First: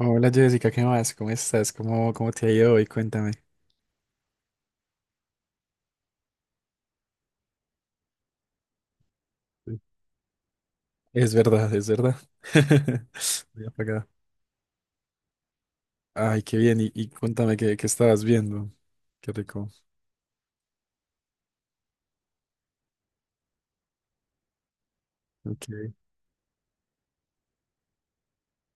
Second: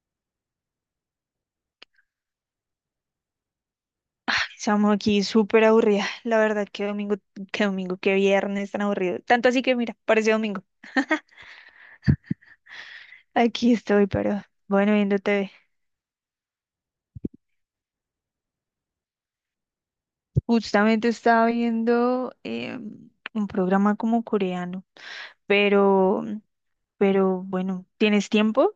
Hola Jessica, ¿qué más? ¿Cómo estás? ¿Cómo te ha ido hoy? Cuéntame. Estamos aquí súper aburrida. La verdad, qué domingo, qué domingo, qué viernes tan aburrido. Tanto así que mira, parece domingo. Es verdad, es verdad. Voy Aquí apagada. estoy, pero bueno, viendo TV. Ay, qué bien. Y cuéntame qué estabas viendo. Qué rico. Justamente estaba viendo un programa como coreano, Ok. pero, pero bueno, ¿tienes tiempo?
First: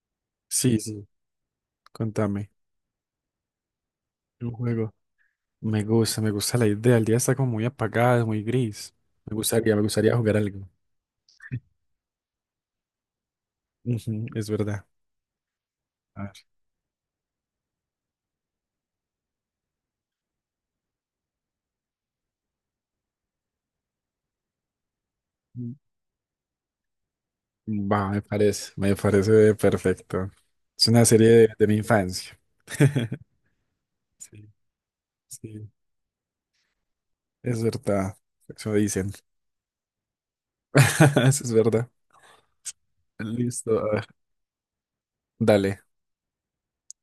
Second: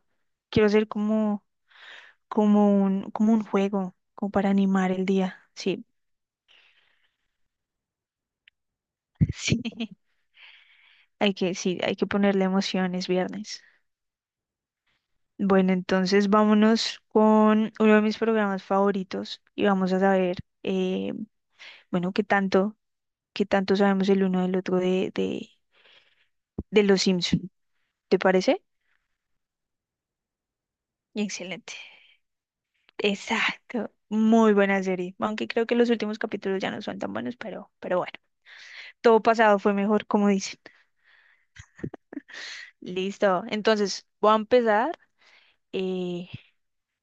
Quiero Sí, hacer sí, como, cuéntame. como un juego, como para Un animar juego. el día. Sí, Me gusta la idea. El día está como muy apagado, muy gris. Sí. Me gustaría jugar algo. Hay que, sí, hay que ponerle emociones viernes. Ujú, es verdad. Bueno, A entonces ver. vámonos con uno de mis programas favoritos y vamos a saber, eh, bueno, qué tanto sabemos el uno del otro de, de, Mm, de Los Simpson. va, ¿Te parece? Me parece perfecto. Es una serie de Excelente. mi infancia. Exacto. Sí, Muy buena serie. Aunque creo sí. que los últimos capítulos ya no son tan buenos, Es pero bueno. verdad, eso dicen. Todo pasado fue mejor, como dicen. Eso es verdad. Listo. Listo, a ver. Entonces, voy a empezar Dale, eh,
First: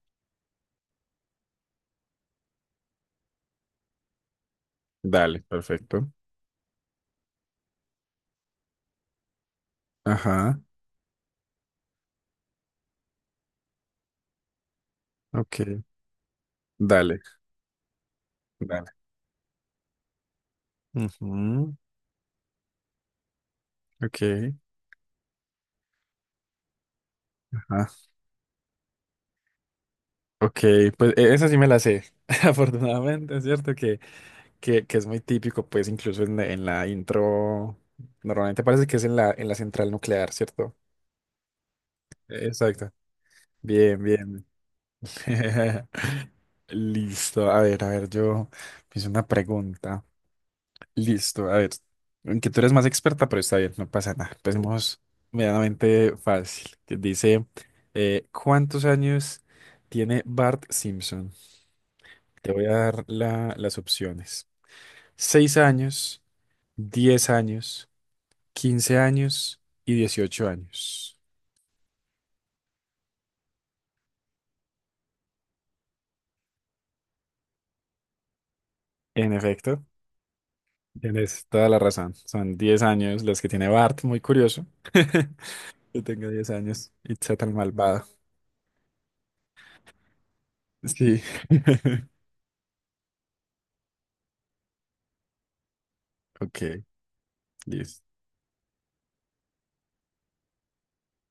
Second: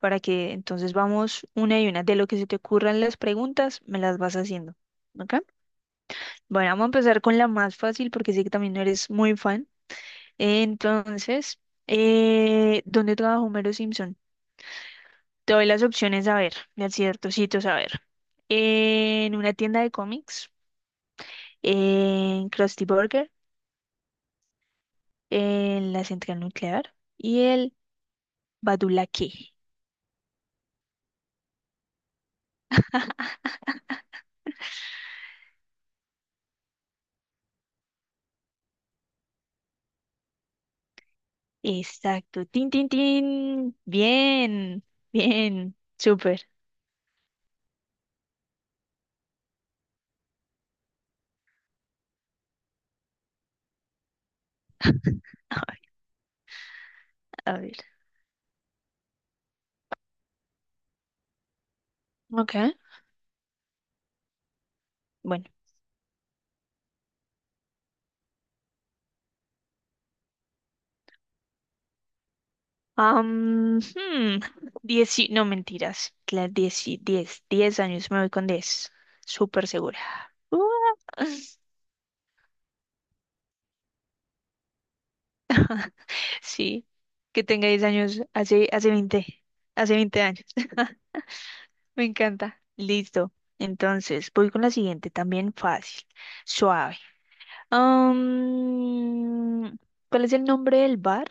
para que entonces vamos una y una. De lo que se te ocurran las preguntas, me las vas haciendo. ¿Ok? dale, perfecto. Bueno, vamos a empezar con la más fácil porque sé que también no eres muy fan. Ajá, Entonces, ¿dónde trabaja Homero Simpson? Te doy ok. las opciones a ver, de Dale, ciertos sitios a ver. dale. En una tienda de cómics, Ujú, en Krusty Burger, ok, en la central nuclear y el ajá. Badulaque. Ok, pues esa sí me la sé. Afortunadamente, es cierto que, que es muy típico, pues incluso en, en la intro, normalmente parece que es en la central nuclear, ¿cierto? Exacto. Tin, tin, Exacto. tin. Bien, bien. Bien, bien. Súper. Listo. A ver, yo hice una pregunta. Listo, a ver, aunque tú eres más experta, pero está bien, no pasa nada. Empecemos medianamente fácil, que dice, A ver. ¿Cuántos años tiene Bart Simpson? Te Ok. voy a dar las opciones. Bueno. ¿6 años, 10 años, 15 años y 18 años? Am, hmm, no mentiras, 10, 10 años, me voy con 10, En súper efecto, segura. Ua. tienes toda la razón. Son 10 años los que tiene Bart, muy curioso. Que tenga diez Sí, años y sea que tan tenga diez malvado. años, hace, hace 20, hace 20 años, Sí. me encanta. Listo, entonces voy con la siguiente, también fácil, Ok, suave. listo. Am, ¿Cuál es el nombre del bar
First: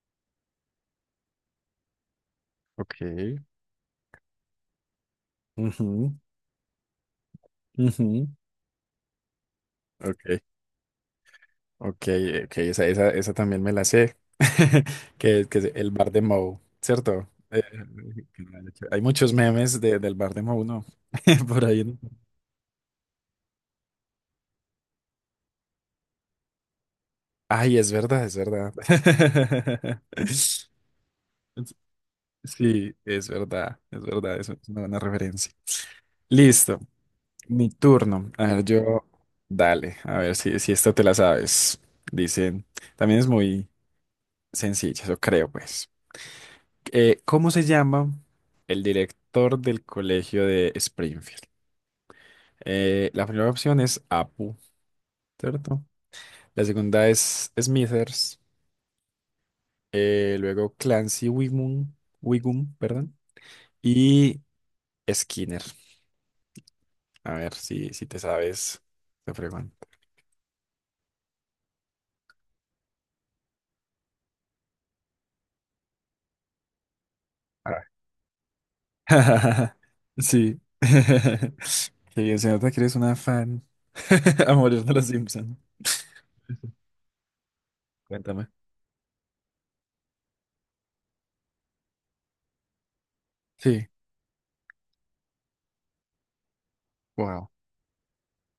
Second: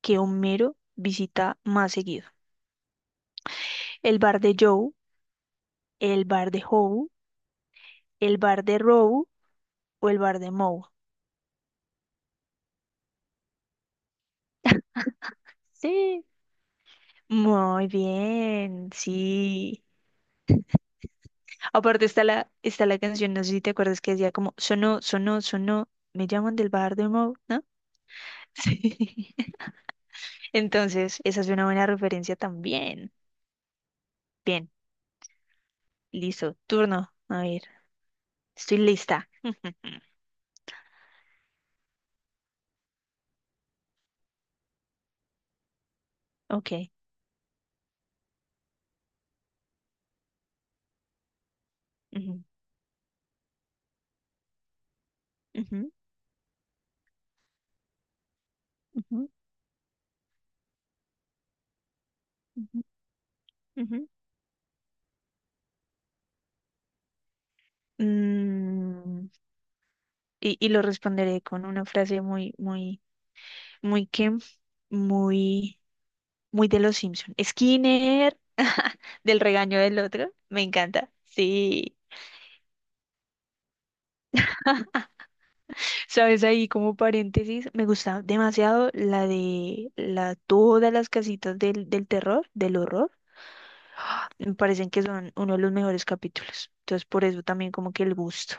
que Homero visita más seguido? Ok, ¿El bar de Joe, ujú, el bar de Hobo, ujú. el bar de Row o el bar Ok, de Moe? ok, ok, esa también me la sé. Que es el bar de Sí, Moe, ¿cierto? Muy Que me han bien, hay muchos memes sí. Del bar de Moe, ¿no? Por ahí, ¿no? Aparte está la canción, no sé si te acuerdas que decía como sonó, sonó, sonó, me llaman del bar de Mo, ¿no? Ay, es verdad, es verdad. Sí. Entonces, esa es una buena referencia Sí, también. es verdad, es verdad, es Bien, una buena referencia. listo, Listo, turno. A ver, mi turno. A ver, estoy lista. dale, a ver si, si esta te la sabes. Dicen, también es muy sencilla, eso creo, pues. Ok. ¿Cómo se llama el director del colegio de Springfield? Ujú, La primera opción es Apu, ¿cierto? ujú, La segunda es Smithers, ujú, luego Clancy Wigum, Wigum, ujú, perdón, ujú. y Skinner. A ver si, si te sabes, Mm, te pregunto. y lo responderé con una frase muy, muy, muy que, muy, muy de los Simpson. A ver. Skinner. Del regaño del otro. Sí. Me encanta. Sí. Qué bien, se nota que eres una fan a morir de los Simpson. ¿Sabes? Ahí como paréntesis, me gusta Cuéntame. demasiado la de la, todas las casitas del, del terror, del horror. Sí. ¡Ah! Me parecen que son uno de los mejores capítulos. Entonces, por eso también como que el gusto.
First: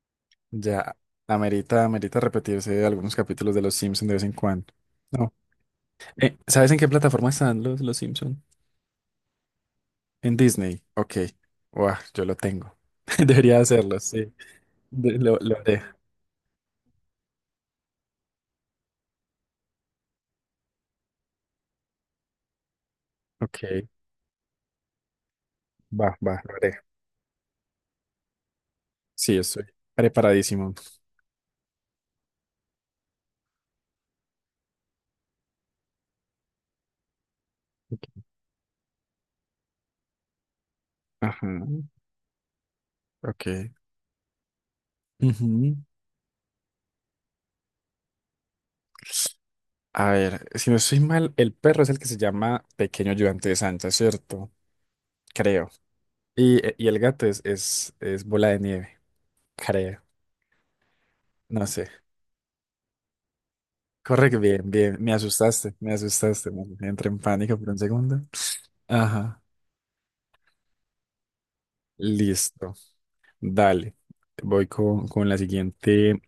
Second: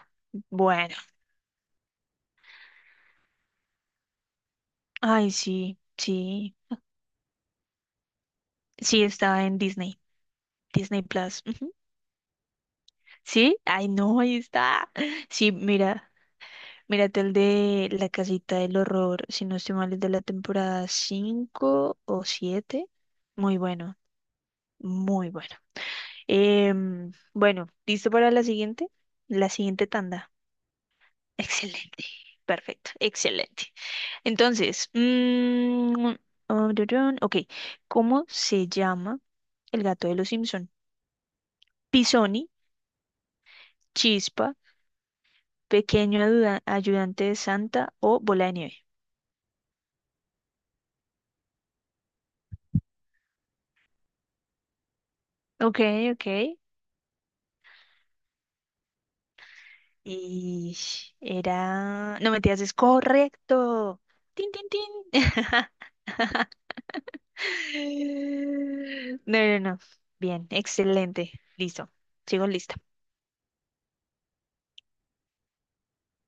Bueno. Ya, amerita, amerita repetirse algunos capítulos de Los Simpsons de vez en cuando. Ay, No. sí, sí. ¿Sabes en qué plataforma están los Simpsons? Sí, está en Disney. En Disney. Disney Ok. Plus. Ujú. Buah, yo lo tengo. Sí, Debería ay, hacerlo, no, sí. ahí está. Sí, Lo haré. mira. Mírate el de La Casita del Horror, si no estoy mal, es de la temporada 5 o 7. Muy Ok. bueno, muy bueno. Va, va, lo haré. Bueno, ¿listo para la siguiente? Sí, La estoy siguiente tanda. preparadísimo. Excelente, perfecto, excelente. Entonces, oh, durun, ok, ¿cómo se llama el gato de los Simpson? Ajá. Pisoni, Ok. Chispa, Ujú. Ayudante de Santa o Bola de Nieve. A ver, si no estoy mal, el perro es el que se llama Pequeño Ayudante de Santa, ¿cierto? Creo. Ok, ok. Y el gato es Bola de Nieve, creo. Y No sé. era... No, mentiras, es correcto. Correcto, Tin, tin, bien, bien. tin. Me asustaste, me asustaste, man. Entré en pánico por un segundo. No, Ajá, no, no. Bien, excelente. Listo. Sigo listo. lista. Dale. Voy con la siguiente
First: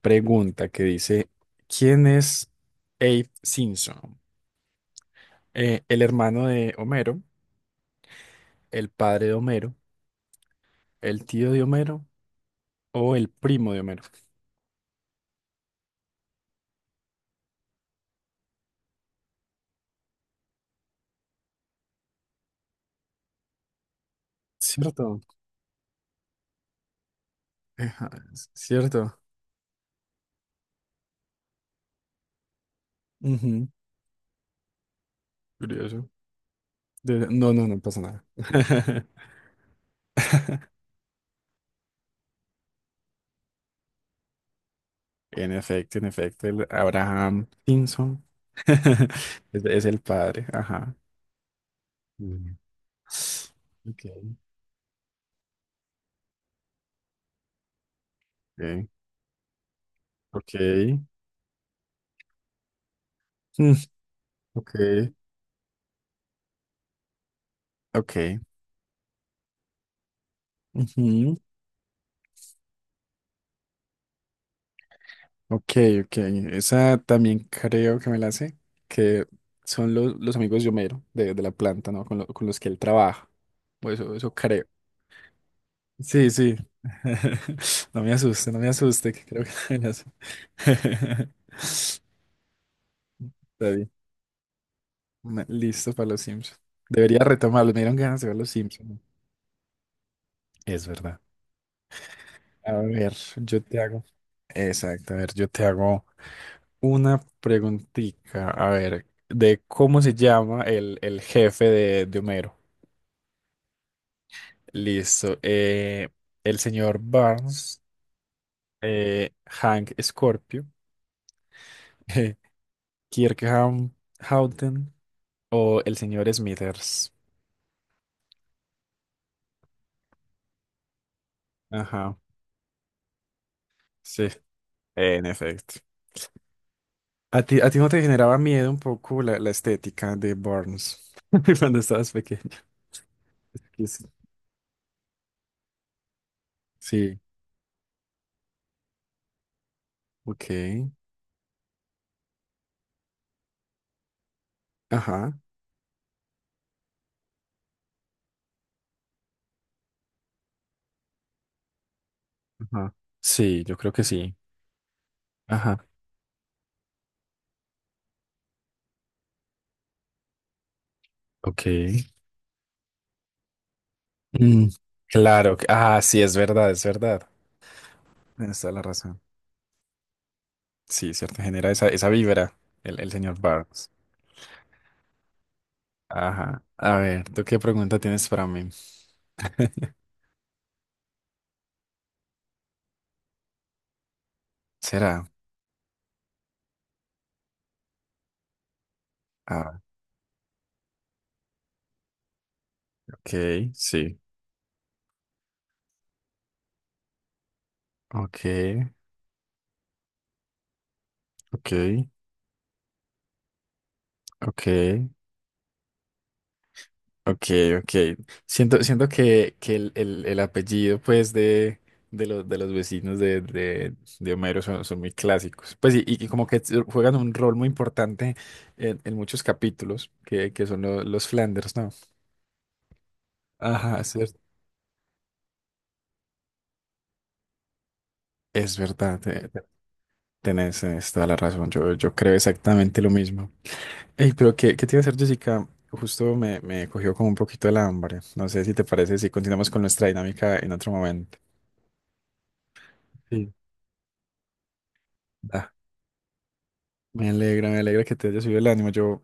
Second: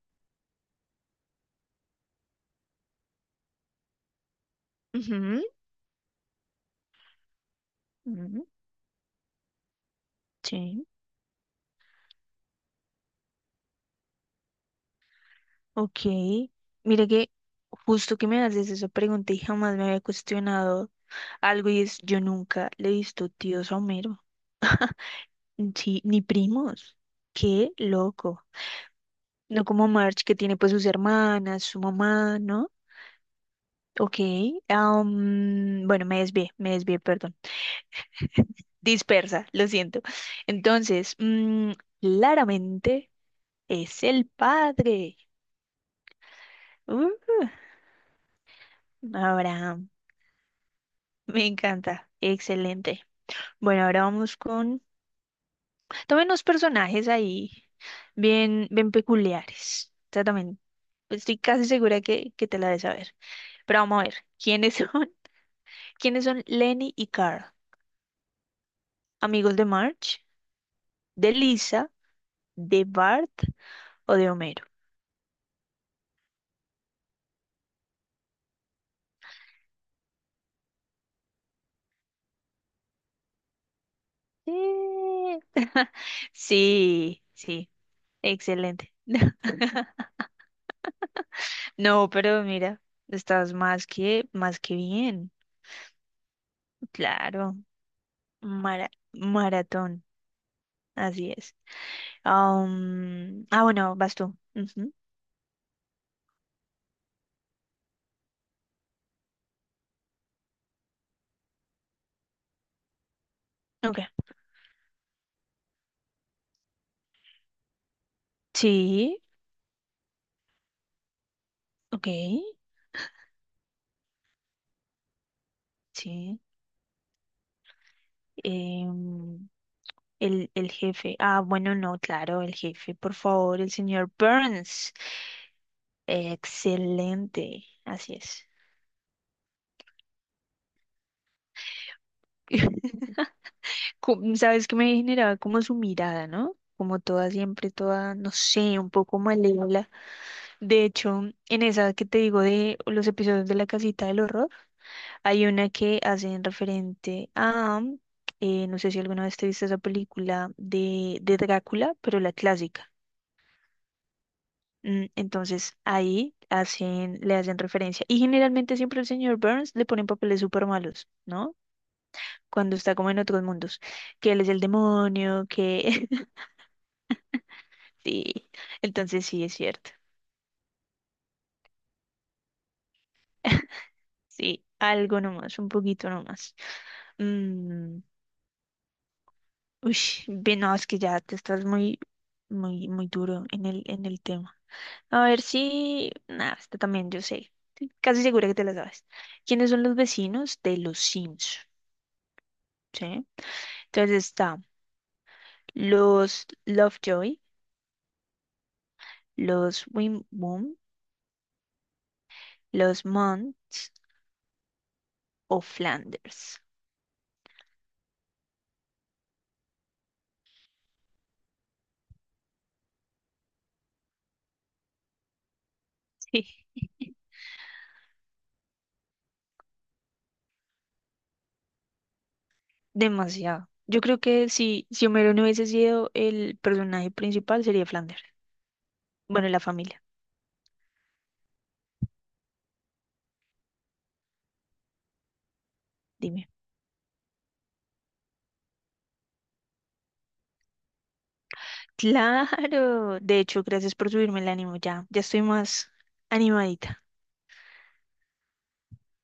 pregunta que dice, ¿quién es Abe Simpson? Ujú, ¿El hermano de Homero, ujú. el padre de Homero, Sí. el tío de Homero o el primo de Homero? Ok. Mire que justo que me haces esa pregunta y jamás me había cuestionado algo y es, yo nunca le he visto tíos a Homero. Cierto, Sí, ni primos. Qué ajá, loco. es cierto. No como Marge que tiene pues sus hermanas, su mamá, ¿no? Ujú, Ok, bueno, curioso. me desvié, perdón. No, no, no pasa nada. Dispersa, lo siento. Entonces, claramente es el padre. En efecto, el Uh, Abraham Simpson es Abraham, el padre, ajá. me encanta, Mm. excelente. Bueno, ahora Ok. vamos con... También unos personajes ahí bien, bien peculiares. O sea, Ok, ok, también estoy casi segura que te la debes saber. mm, Pero vamos a ver, ok, ¿quiénes son? ¿Quiénes son Lenny y Carl? ok, ¿Amigos de Marge? ¿De ujú, Lisa? ¿De Bart o de Homero? ok, ok. Esa también creo que me la sé, que son los amigos de Homero, de la planta, ¿no? Con, con los que él trabaja, o eso creo. Sí, Sí, sí. sí, sí, No me asuste, no me excelente. asuste, que creo que me la sé. No, pero mira, estás Está bien. Más que bien, Listo para los Simpsons. Debería claro, retomarlo. Me dieron ganas de ver los Simpsons. maratón, Es verdad. así es. A ver, yo te Bueno, hago. vas tú. Ujú. Exacto, a ver, yo te hago una preguntita. A ver, de cómo se llama el jefe de Homero. Ok, Listo. Eh, el señor Barnes, sí, Hank Scorpio, ok, Kirk Ham- Houghton o el señor sí. Smithers. em, el jefe, ah, bueno, no, Ajá, claro, el jefe, por favor, el señor sí, Burns. en efecto. Excelente, A ti no te así generaba es. miedo un poco la, la estética de Barnes cuando estabas pequeño? Que sí, sabes que me generaba como su mirada, ¿no? Como sí, toda siempre, toda, no sé, un poco malévola. De ok. hecho, en esa que te digo de los episodios de La Casita del Horror, Ajá, hay una que hacen referente a, no sé si alguna vez te viste esa película de Drácula, pero la clásica. ajá. Sí, yo creo que sí. Ajá. Entonces ahí hacen, le hacen referencia. Y generalmente siempre el señor Burns le ponen papeles súper malos, ¿no? Ok. Cuando está como en otros mundos, que él es el Mm, demonio, claro. Ah, que sí, es verdad, es verdad. sí, Tienes toda la razón. entonces sí es cierto. Sí, cierto, genera esa, esa vibra el señor Barnes. Sí, algo nomás, un poquito nomás. Ajá. A ver, ¿tú qué pregunta Mm, tienes para mí? uy, bien, no, es que ya te estás muy, muy, muy duro en el tema. ¿Será? A ver si, nada, esta también yo sé. Estoy casi segura que te la sabes. ¿Quiénes Ah, son los vecinos de los Sims? ¿Sí? ok, Entonces sí. está los Lovejoy, Ok, los Wimboom, ok, los Monts ok. o Flanders. Ok, ok. Siento, siento que el, el apellido, pues, de los vecinos de Homero son, son muy clásicos. Pues, y como que juegan un rol muy importante en muchos capítulos, que son los Flanders, ¿no? Demasiado. Ajá, Yo es, creo que si, si Homero no hubiese sido el personaje principal, sería Flanders. es verdad. Bueno, la familia, Tenés, tenés toda la razón. Yo creo exactamente lo mismo. Ey, pero ¿qué, qué te iba a hacer, Jessica? Justo dime. me, me cogió como un poquito el hambre. No sé si te parece si continuamos con nuestra dinámica en otro momento. Claro. De Sí. hecho, gracias por subirme el ánimo. Ya, ya estoy más animadita. Me alegra que te haya subido el ánimo. Yo,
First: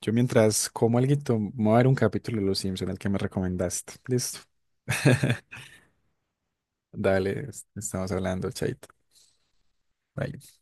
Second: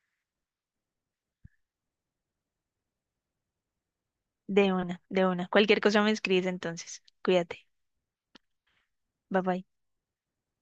yo mientras como alguito, me voy a ver un capítulo de Los Simpson, el que me recomendaste. Listo. De una, de una. Cualquier cosa me escribes entonces. Dale, Cuídate. estamos hablando, chaito. Bye bye. Bye.